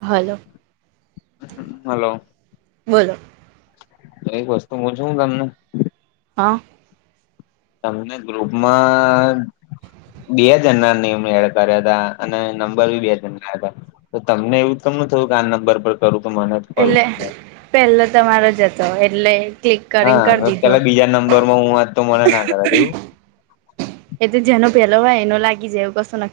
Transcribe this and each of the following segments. Hello, hello બોલો એક વસ્તુ હું પૂછું તમને હા. તમને ગ્રુપમાં બે જણના નેમ એડ કર્યા હતા અને નંબર બી બે જણ ના હતા તો તમને એવું થયું કે આ નંબર પર કરું કે મને જ કોલ એટલે કર પેલો તમારો જ હતો, એટલે ક્લિક કરીને હા, હ કરી દીધો પેલા બીજા નંબર માં હું વાત તો મને ના કરત એવુ. એ તો જેનો પહેલો હોય એનો લાગી જાય એવુ કસો નાહ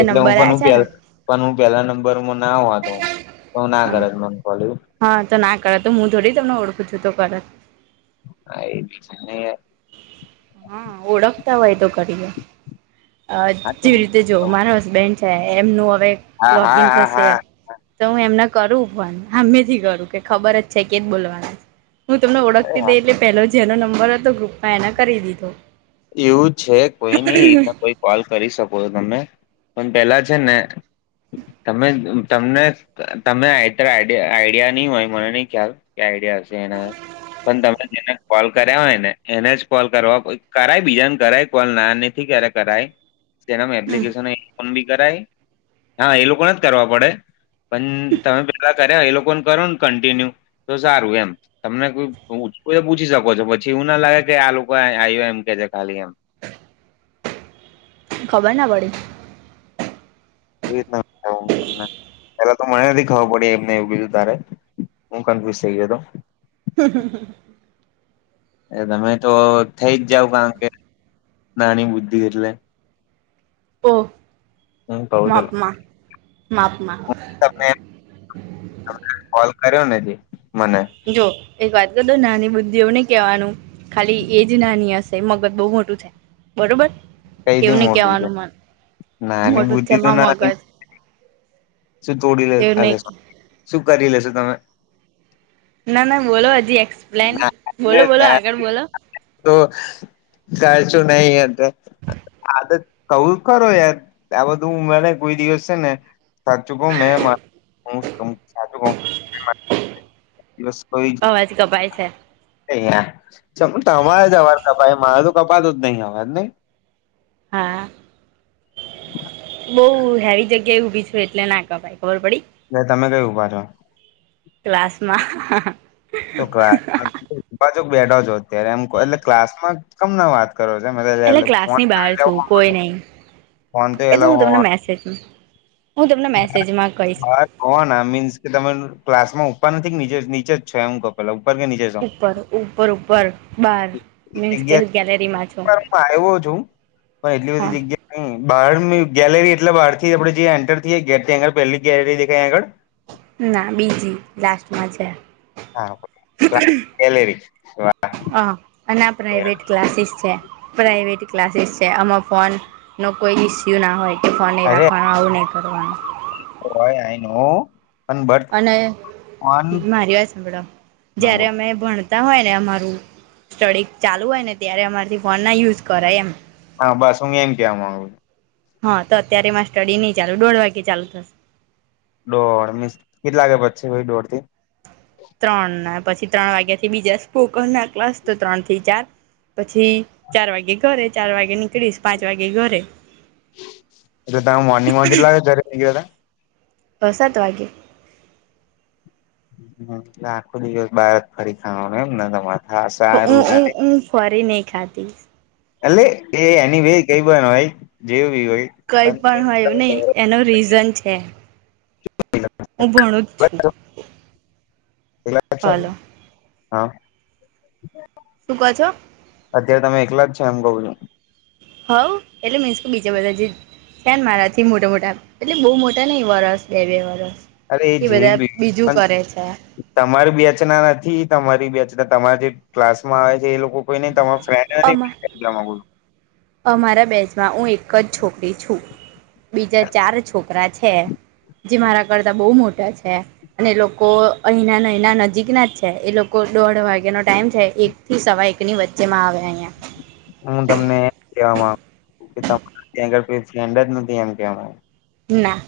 એટલે હું પણ પેલ પણ હું પેલા નંબર ના હોતો તો ના હા કરત મન હા તો ના કર તો મું જોડી તમને ઓળખું છું તો કરત આ હા ઓળખતા હોય તો કરીએ. અ હા તો જેવી રીતે જો મારા હસબેન્ડ છે એમનું હા હા લોગિન હા થશે હા તો હું એમના કરુ પણ હામેથી કરું કે ખબર જ છે કેજ બોલવાના છે. હું તમને અરે ઓળખતી હા દઈ એટલે પેલો જેનો નંબર હતો ગ્રુપમાં એને કરી દીધો એવું છે કોઈ નહી એના કોઈ કોલ કરી શકો છો તમે પણ પેલા છે ને તમે તમને તમે આત આઈડિયા નહી હોય મને નહી ખ્યાલ કે આઈડ એના પણ તમે જેને કોલ કર્યા હોય ને એને જ કોલ કરવા કરાય બીજાને કરાય કોલ ના નથી ક્યારે કરાય જેના એપ્લિકેશની હા એ લોકો જ કરવા પડે પણ તમે પે કર એ લોકોને કરો ને કન્ટિન્યુ તો સારું એમ તમને પૂછી શકો છો પછી એવું ના લાગે કે આ લોકો આયો એમ કે છે ખાલી એમ ખબર ના પડી એવી રીત પેલા તો મને નથી ખબર પડી એમને એવું બીધું તારે હું કન્ફ્યુઝ થઇ ગયો હતો હ. એ તમે તો થઈ જ જાાવ કારણ કે નાની બુદ્ધિ એટલે ઓહ હું કઉ ચલો માપમાં માપમાં તમને કોલ કર્યો ને જે મને જો એક વાત તો નાની બુદ્ધિઓ નને કવાનું ખાલી એજ નાની હશે મગજ બહુ મોટું થાય બરોબર એવું કઈથી નહી મોટું છે કેવાનું મન નાની મોટું બુદ્ધિ તો થમાં મગજ નાની શું તોડી લે એવું લ નહી શું કરી લેેશો તમે ના ના બોલો હજી એકસપ્લેન બોલો બોલો ના આગળ બોલો નઈ અંત કવું કરરો યાર આ બધું ઉમેરે કોઈ દિવસ છે ને સા ચુક મે મા અવાજ કપાય છે તમારે અવાજ કપાય મારે તો કપાતો જ નહી અવાજ નહી હા. બઉુ હેવી જગ્યાએ ઉભી છુ એટલે ના કપાય ખબર પડી એ તમે કઈ ઉભા છો ક્લાસ માં તો કલાસમા બેઠા છો અત્યારે એમ એટલે ક્લાસ માં કમ ના વાત કરો છે મ એટલે ક્લાસની બહાર ફે છું કોઈ નહીં ફોન તો એ એલાવ હું તમને હોવાનું મેસેજ હું તમને મેસેજમાં કહીશ હ હ કો ના મીન્સ કે તમે ક્લાસમાં ઉપર નથી નીચે નીચે જ છો એમ કવ પેલા ઉપર કે નીચે છો ઉપર ઉપર ઉપર બાર મીન્સ કે ગેલેરીમાં છો જગ્યા હું આવ્યો છું પણ એટલી હા બધી જગ્યા ન બહાર ની ગેલેરી એટલે બહાર થી આપણે જે એન્ટર થએ ગેટ થી આગળ પહેલી ગેલેરી દેખાય આગળ ના બીજી લાસ્ટમાં છે. હા. હ અને આ પ્રાાઈવેટ ક્લાસીસ છે પ્રાાઈવેટ ક્લાસીસ તે આમાં ફોનનો કોઈ ઇસ્યુ ના હોય ફાની અરે રાખવા ઉ ન કરવ [unintelligible] હ અને મારી વાત સાંભળો જયારે અમે ભણ તા હોય ને અમારું સ્ટડી ચાલુ હોય ને ત્યારે અમારાથી ફોન ના યુઝ કરે એમ હા બસ હું એમ કેવામાગુ હા તો અત્યારેમાં સ્ટડી નહી ચાલુ દોઢ વાગે ચાલુ થશે દોડ મીસ કેટલા કે પચ છે ભ દોર થી ત્રણ ના પછી ત્રણ વાગ્યા થી બીજા સ્પોકન ના ક્લાસ તો ત્રણ થી ચાર. પછી ચાર વાગે ઘરે ચાર વાગે નીકળીશ પાંચ વાગે ઘરે. અ તમે મોર્નિંગ માં કેટલા ઘ ગયા. બ સાત વાગ્યે. આખો દિવસ બાર ફરી ખાવાનું એમને તમારે. હા ઉ સારું ઉ ઊ ફરી નહ ખાતી. એ એ એની બે કઈ પણ હોય જે. કઈ પણ હોય એવું નહી એનું રીઝન છે [inaudible] હું ભણું જ છું. એ હલો હા. શું ક છો. અત્યારે તમે એકલા જ છે એમ કઉ છું. હવ એટલે મીન્સ બીજા બધા જ. કન મારા થી મોટા મોટા એટલે બહુ મોટા નને વરસ બે બે વરસ. અરે એ જે બધા બી બીજું પણ કરે છે તમારી બેચના નથી તમારી બેચ. એ તમારે જે ક્લાસ માં આવે છે એ લોકો કોઈ નહી તમા ફ્રેન્ડ અમા એલા. અમારા બેજમાં હું એક જ છોકરી છું. બીજા ચાર છોકરા છે. જે મારા કરતા બહુ મોટા છે અને એ લોકો અહીંના અહીના નજીક ના જ છે એ લોકો. દોઢ વાગ્યાનોો ટાઈમ છે એક થી સવા એકની વચ્ચે માં આવે અહં. હું તમને એમ કેવા ગુ છ કે ત્યાં આગળ કોઈ ફ્રેન્ડ જ નથી એમ કેવા. ના.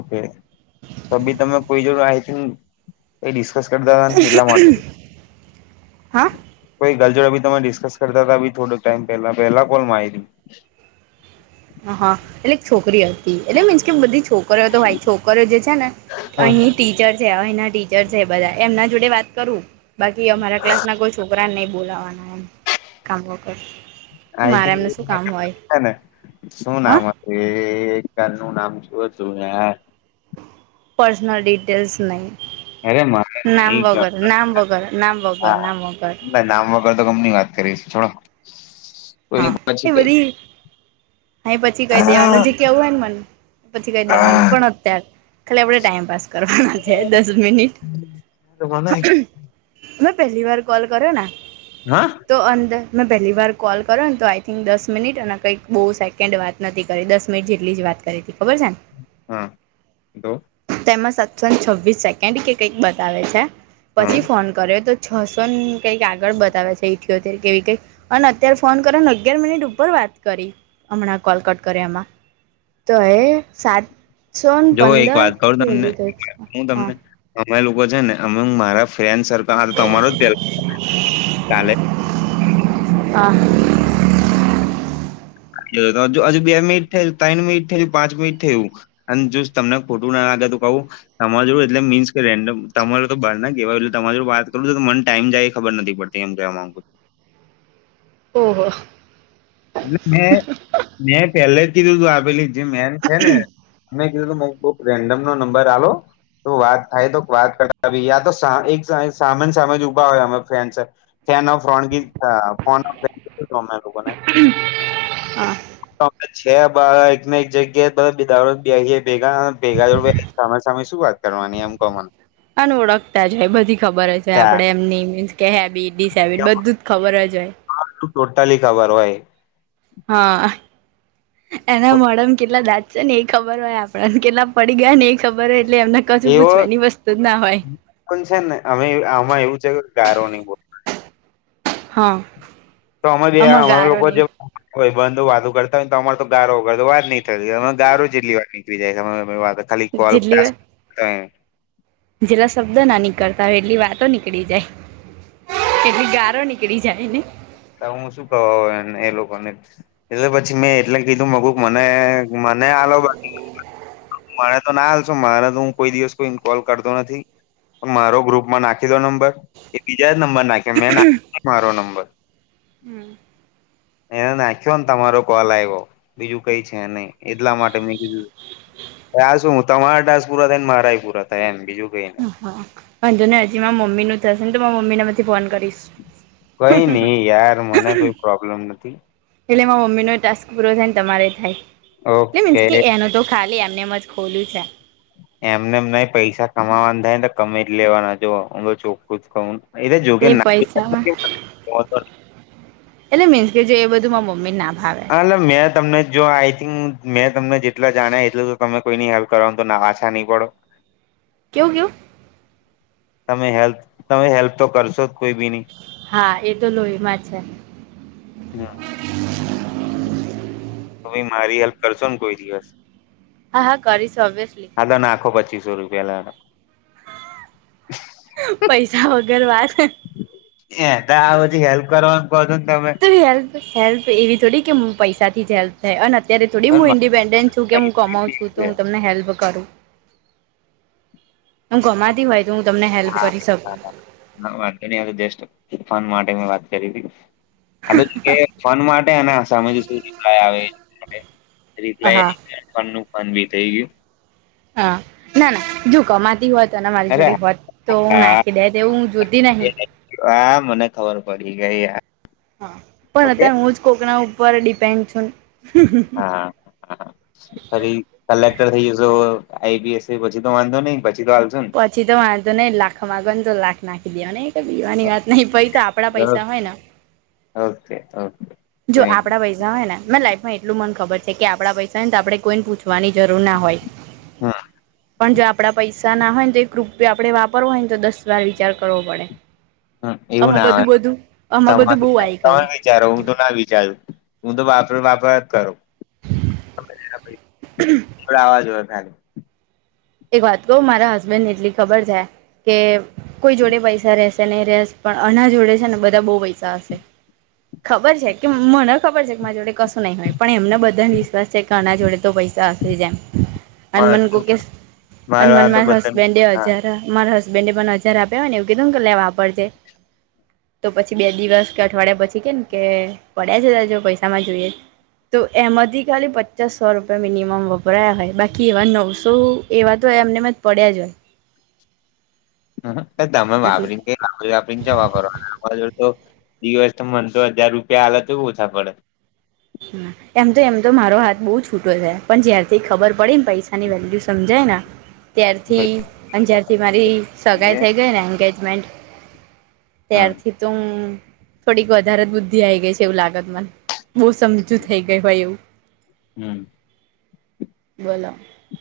ઓકે તો બી તમે કોઈ જોડ આઈ થિક એ. એટલા માટે હા કો. ગલજોડ બી તમે ડિસ્કસ કરતાતા અબી થોડોક ટાઈમ પેહ્લા, પેલા કોલ મારી હ હા એટલે એક છોકરી હ એટલે મીન્સ કે બધી છોકરિયો તો હોય, છોકરિયો જે છે ને અહીની ટીચર છે અહીંના ટીચર છે બધા એમના જોડે વાત કરું બાકી અમારા ક્લાસ ના કોઈ છોકરાને નહી બોલાવાના એમ. કામ વખર આઈ મારે થિંક એમને શું કામ હોય. છે ને શું હા નામ હતું એ એક ક નું નામ જોયું હતું યાર. પર્સનલ િટેલ્સ નહી. અરે મારે નામ વગર નામ વગર નામ વગર હા નામ વગર તો કંપની વાત કરીશ. થોડાો. હા એ બધી હ પછી કઈ મને દેવાનું જે કવું હોય ને મને. પછી કઈ દેવાનું પણ અત્યારે ખાલી આપણે ટાઈમ પાાસ કરવાના છે દસ મિનિટ. હ તોકના એક. પ પ. પરંતુ આઈ થિંક દસ મિનિટ અને કંઈક બહુ સેકન્ડ વાત નથી કરી દસ મિનિટ જેટલી જ વાત કરીે હતી. ખબર છેને હા તો તેમાં. ઓ્શન છવ્વીસ સેકન્ડ કે કંઈક બતાવે છે હા પછી ફોન કર્યો તો. છસો ને કઈક આગળ બતાવે છે ઈઠત કેવી કઈ અને અત્યારે. ફોન કરેને અગિયાર મિનિટ ઉપર વાત કરી હમણાં કોલ કટ કર્યા એમાં. તો એ સાતસો જો એક પંદર વાત કહું તમને કેવીઈ છે હું હા. તમને અમે લોકો છે ને અમે મારા ફ્રેન્ડ સર્કલ આ તમારો જ [inaudible] પેલા ચાલે. આહ. હજુ બે મિનિટ થય ત્રણ મિનિટ થયું પાંચ મિનિટ થયું અને જો તમને ખોટું ના ના લાગે તો કહું એમાં જો એટલે મીન્સ કે રેન્ડમ તમારે તો બાર ના કેવાય તમાર જોડ વાત કરું મન ટાઈમ જાય ખબર નથી પડતી એમ કેહવા માંગુું. ઓહો. એટલે મેં મેં પેહ્ લે જ કીધુંતું, આ પેલી જે મેન છે ને મેં [unintelligible] કોક રેન્ડમનો નંબર આલો. તો વાત થાય તો વાત કરાવી યા તો એક સામેની સાઇડ જ ઉભા હોય અમેં ફન્સ ફેન ઓફ રોનડી અ ફો [unintelligible] અમેને. હા. છે બાર એકને એક જગ્યા દાળો બે ભેગા ભેગા જો સામે સામે શું વાત કરવાની એમ કહો મન. અને ઓળખતા જ હોય બધી ખબર જ હોય આપડે એમની મીન્સ કે હેબીટ ડિસ હેબિટ બધું જ ખબર જ હોય. આ તો ટોટલી ખબર હોય. હા. એના મોઢાંમ કેટલા દાંત છન, એ ખબર હોય આપડાન કેટલા પડી ગયાન એઈ ખબર હોય. એટલે એમને કશું એવો પૂછવાની વસ્તુ જ ના હોય પણ છે ને અમે આમાં એવું છે ગારો નહી બોલવાની. હા. તો અમે જે આ આમાં અમે ગારો લોકો જે નહી ભાઈબંધો વાતુ કરતા હોય ને તો અમાર તો ગારો વગર તો વાત નહીં થતી અમે ગારો ચેટલી વાર નીકરી જાય છે અમે અમે વાત ખાલી કોલ જેટલી ટાસ્ક અ જેટલા શબ્દો ના નીકળતા હોય એટલી વાતો નીકળી જાય. એટલી ગારો નીકળી જાય નય? તો હું શું કવ હવે એને એ લોકોને, એટલે પછી મેં એટલે કીધું મકુ મને મ અને આ લોકો [unintelligible] મને તો ના આલશો મારે તો હું કોઈ દિવસ કોઈન કોલ કરતો નથી. મારો ગ્રુપમાં નાખી દો નંબર એ બીજા નંબર નાખે મે નાખ મારો નંબર. એને નાખ્યો ને તમારો કોલ આવ્યો બીજું કઈ છે નહી એટલા માટે મેં કીધું. હમ. હ શું હું તમારદાસપુર હતા ને મારાયપુર હતા એમ બીજું કઈ. નહી હા પણંધુ ને હજી મારા મમ્મી નું થશે ને તો મમ્મી માંથી ફોન કરીશ. કઈ નઈ યાર મને કોઈ પ્રોબ્લેમ નથી. એટલે માર મમ્મી નોય ટાસ્ક પૂરો થાય ને તમારે થાય, એટલે મીન્સ ઓકે કે એનું તો ખાલી એમ એમ જ ખોલ્યું છે. એમને એમ નય, પૈસા કમાવાન થાય ને કમે જ લેવાના જો હું તો ચોખ્ખું જ કવ હું એ જો કે તે પૈસામાં [inaudible] ઓધો નય. એટલે મીન્સ કે જે એ બધું માર્ મમ્મીન ના ભાવે હાલા મેં તમને જો આઈ થિંક મેં તમને જેટલા જાણ્યા એટલ તો તમે કોઈની હેલ્પ કરવાનું તો ના પાછા નહી પડો. કેવું કેવું? તમે હેલ્પ તમે હેલ્પ તો કરશો જ કોઈ બીની. હા એ તો લોહીમાં છે. હમ. તમે મારી હેલ્પ કરશોન કોઈ દિવસ? હા હા કરીશ ઓવીઅસલી. હા તો [unintelligible] એ પૈસા વગર વાત તો આ બધી હેલ્પ કરવાનું કો છોન તમે. હેલ્પ હેલ્પ તો એવી થોડી કે હ પૈસાથી જે હલ્પ થાય અને. અત્યારે થોડી પણ હું ઇન્ડિપેન્ડન્ટ છું કે મારા હું કમાવું છું તો પૈસા હું તમને હેલ્પ કરું. હું કમાતી હોય તો હું તમને હેલ્પ કરી શકું વાંધાની જષઠ. ફન માટે મેં વાત કરી હતી. આ ફોન માટેને સામે થી શું રિપલાય આવે. રિપ્લાય હા નું ફન બી થઈ ગયું. હા ના ના જો કમાતી હોત તને મારી અરે જોડી હોત તો હું હા નાખી દેત એવુ હું જોતી નહી હા મને ખબર પડી ગઈ આ હા પણ અત્યારે હું જ કોકના ઉપર ડિપેન્ડ છુંન હા હા ફરી કલે ટર થઈ જશો આઈપીએસ સી પછી તો વાંધો નઈ ન પછી તો વાંધો નહિ લાખ માંગો ને તો લાખ નાખી દેવાન એ કઈ બીવાની વાત નઈ પ તો આપડા ને પૈસા હોય ન ઓકે ઓકે જો આપડા પૈસા હોય ને મે લાઈ એટલું મન ખબર છે કે આપડા પૈસા ને તો આપણે કોઈને પૂછવાની જરૂર ના હોય હા. પણ જો આપડા પૈસા ના હોય ને તો એક રૂપયો આપડે વાપરવો હોય ને તો દસ વાર વિચાર કરવો પડે હ એવું આમાં ના આવે બધું બધું આમાં તમા બધું બહુ આવી ગયું તમે વિચારો તો ના વિચાર્યું હું તો વાપર વાપર જ કરુ [inaudible] [inaudible] ખાલી એક વાત કહું મારા હસબેન્ડને એટલી ખબર છે કે કોઈ જોડે પૈસા રશે નહી ર રહેશે પણ આના જોડે છે ને બધા બહુ પૈસા હશે ખબર છે કે મને ખબર છે કે માર જોડે કશું નહીં હોય પણ એમને બધાને વિશ્વાસ છે કે આના જોડે તો પૈ સા હસે જ એમ અન મન કોકે સ અન મન મારા તો માર હસબન્ડ એ બધા હજાર હસબન્ડે પણ હજાર આપ્યા હોય ને એવુ કીધુ ને કે લે વાપરજે તો પછી બે દિવસ- અઠવાડિયા પછી કે ને કે પડ્યા છે ત જો પૈસામાં જોઈએ છે. તો એમાંથી ખાલી પચાસ સો રૂપિયા મિનિમમ વપરાયા હોય બાકી એવા નવસો એવા તો એમને મ જ પડ્યા જ હોય તમે નથી વાપરી ને વાપરીને વાપરીને ચ્યો વાપરવાના તો દિવસ તો મન તો હજાર રૂપિયા આલે તોય ઓછા પડે હ એમ તો એમ તો મારો હાથ બહુ છૂટો છે પણ જ્યારથી ખબર પડી ને પૈસાની વેલ્યુ સમજાય ત્યારથી અને જ્યારથી મારી સગાઈ થઈ ગઈ ને એંગેજમેન્ટ ત્યારથી તો થોડીક વધારે જ બુદ્ધિ આ ગઈ છે એવું લાગછ મન સમજુ થઈ ગયું હોય એવું હમ. બોલો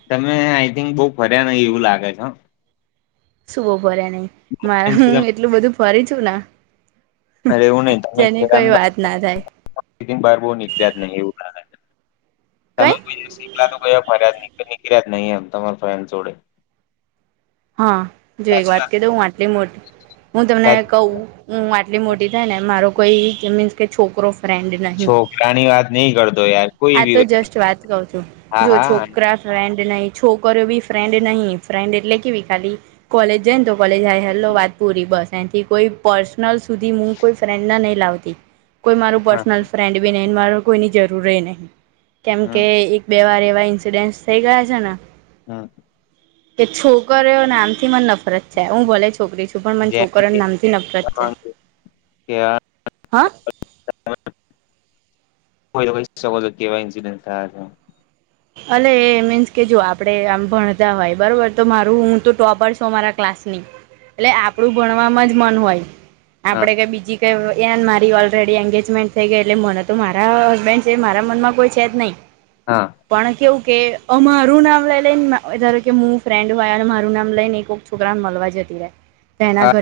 તમે આઈ થિંક બઉ ફર્યા નહી એવું લાગે છે હો સુ બો ફરયા નહી મારા હું એટલું બધું ફરી છું અરે એવું નહિ તમે જેની કોઈ વાત ના થાય ખેને બાર બહુ નીકળ્યા જ નહી એવું લાગે કઈ તમે કોઈ દિવસ શિમલા તો કોઈ ફરિયાજ નઈ હોય કે નિકળ્યા જ નહી એમ તમાર ફ્રેન્ડ જોડે હા જો એક વાત ક દઉ હું આટલી મોટી હું તમને સાચી ક વાત. હું એટલી મોટી થાય ને મારો કોઈ મીન્સ કે છોકરો ફ્રેન્ડ નહી છોકરાની વાત નહી કરતો યાર કોઈ આ બી તો હોય જસ્ટ વાત કહુ છું હા જો હા છોકરા ફ્રેન્ડ નહી છોકરી બી ફ્રેન્ડ નહીં ફ્રેન્ડ એટલે કેવી ખાલી કોલેજ જઈ ને તો કોલેજ હાય હેલો વાત પૂરી બસ એનથી કોઈ પર્સ નલ સુધી કોઈ ફ્રેન્ડ ને નહી લાવતી કોઈ મારું હા પર્સનલ ફ્રેન્ડ બી નહી મા કોઈની જરૂર નહી હમ કેમકે એક બે વાર એવા ઇન્સિડેન થઇ ગયા છે ન હમ. નામથી મને નફરત છે હું ભલે છોકરી છું પણ મને જેમ છોકરીઓન કે નામથી નફરત છે. કે હા [inaudible] કહી શકો કેવા ઇન્સિડન થયા છે અ એ મીન્સ કે જો આપડે આમ ભણતા હોય બરોબર તો મારું હું તો ટોપરસ મારા ક્લા સની એટલે આપડું ભણવાવામા જ મન હોય હા આપડે કઈ બીજી કે એન મારી ઓલરેડી એંગેજમેન્ટ થઈ ગઈ એટલે મને તો મારા હસબેન્ડ છે મારા મનમાં કોઈ છે જ નહીં હા પણ કેવું કે અમારું નામ લઈ લઈને ધાર કેું ફ્રેન્ડ હોય અને મારું નામ લઈ ને એક છોક મળવા જતી રહે તેના ઘરે